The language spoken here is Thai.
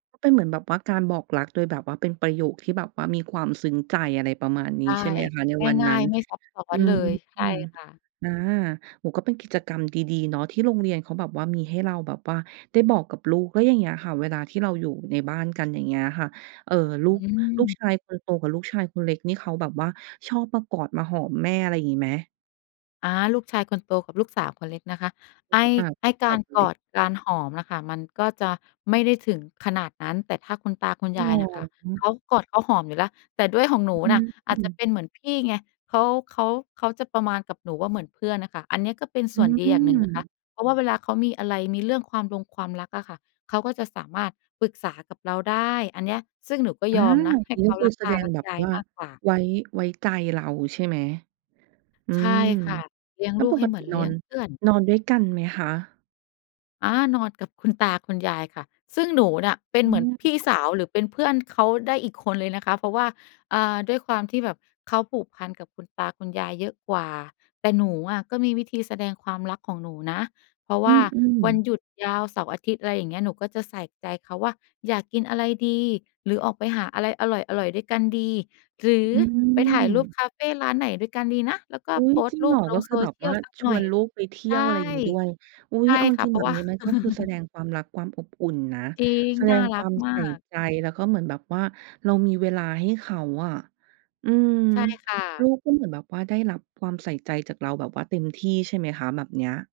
ก็เป็นเหมือนแบบว่าการบอกรักโดยแบบว่าเป็นประโยคที่แบบว่ามีความซึ้งใจ อะไรประมาณนใี้ ช่ ใช่ไหมคะ ในวันง่นัา้ย น ๆ ไม่ซับซ้ออืนเลม ย ใช่ค่ะ อา โอ้โฮ ก็เป็นกิจกรรมดี ๆ เนาะ ที่โรงเรียนเขาแบบว่ามีให้เราแบบว่าได้บอกกับลูก แล้วอย่างเงี้ยค่ะเวลาที่เราอยู่ในบ้านกัน อย่างเงี้ยค่ะ เอ่อ ลอูืก ลูกชม ายคนโตกับลูกชายคนเล็กนี่เขาแบบว่าชอบมากอด มาหอมแม่ อะไรอย่างงี้ไหม? อา ลูกชายคนโตกับลูกสาวคนเล็กนะคะ รไูอ้้ สึก อา ไอ้กสาาวรคนกเล็อก ด การหอมอะค่ะ มันก็จะไม่ได้ถึงขนาดนั้น แต่ถ้าคุณตา คุณจริยงเาหรยน่ะค่ะ เอ? ขากอดเขาหอมอยู่แล้ว แต่ด้วยของหนอูน่ืะอาจจะม เป็นเหมือนพี่ไง เขา เขา เขาจะประมาณกับหนูว่าเหมือนเพื่อนอะค่ะ อันเนี้ยก็เป็นอสื่วนดีอย่างหนึ่งนะคม ะ เพราะว่าเวลาเขามีอะไร มีเรื่องความรงความรักอะค่ะ เขาก็จะสามารถปรึกษากับเราได้ อันเนี้ย ซึ่งหนูก็อยา อมนะ ใหอั้นนี้เขก็าคืรอักแสตา ดงรักแบบยาย ว่ามากกว่า ไว้ ไว้ใจเรา ใช่ไหม อืใช่ม ค่ะ เลี้ยงแล้ลวูกปใหก้เหตมืิอนเนลีอ้ยงน เพื่อน นอนด้วยกันไหมคะ? อา นอนกับคุณตาคุณยายค่ะ ซึ่งหนูเนี่ยเป็นอืเหมือนม พี่สาว หรือเป็นเพื่อนเขาได้อีกคนเลยนะคะ เพราะว่า อ่า ด้วยความที่แบบเขาผูกพันกับคุณตาคุณยายเยอะกว่า แต่หนูอะก็มีวิธีแสดงความรักของหนูนะ เพราะอวื่าม วันๆ หยุดยาวเสาร์-อาทิตย์ อะไรอย่างเงี้ย หนูก็จะใส่ใจเขาว่า "อยากกินอะไรดี หรือออกไปหาอะไรอร่อย ๆ ด้วยกันดี หรืออืไปถ่ายรูปม คาเฟร้านไหนด้วยกันดีนะ?" แล้วก็อุ๊โพย สตจร์ิงรูเหรปอ? ลกง็คโซือแบเบชีวย่าลสักชหน่วอนย ลูกไปเทีใช่ย่ ว อะไรอย่างงี้ด้วย อุ๊ใชย ่เอาจค่ะ ริเง พๆ รแาบะบว่า นี้มันก็คือแสดงความรัก ความอบอุ่นนะ จริง แสดน่างรคัวากมมใาส่ก ใจ แล้วก็เหมือนแบบว่าเรามีเวลาให้เขาอะ อืม ใช่ค่ะ ลูกก็เหมือนแบบว่าได้รับความใส่ใจจากเราแบบว่าเต็มที่ใช่ไหมคะ? แบบเนี้ย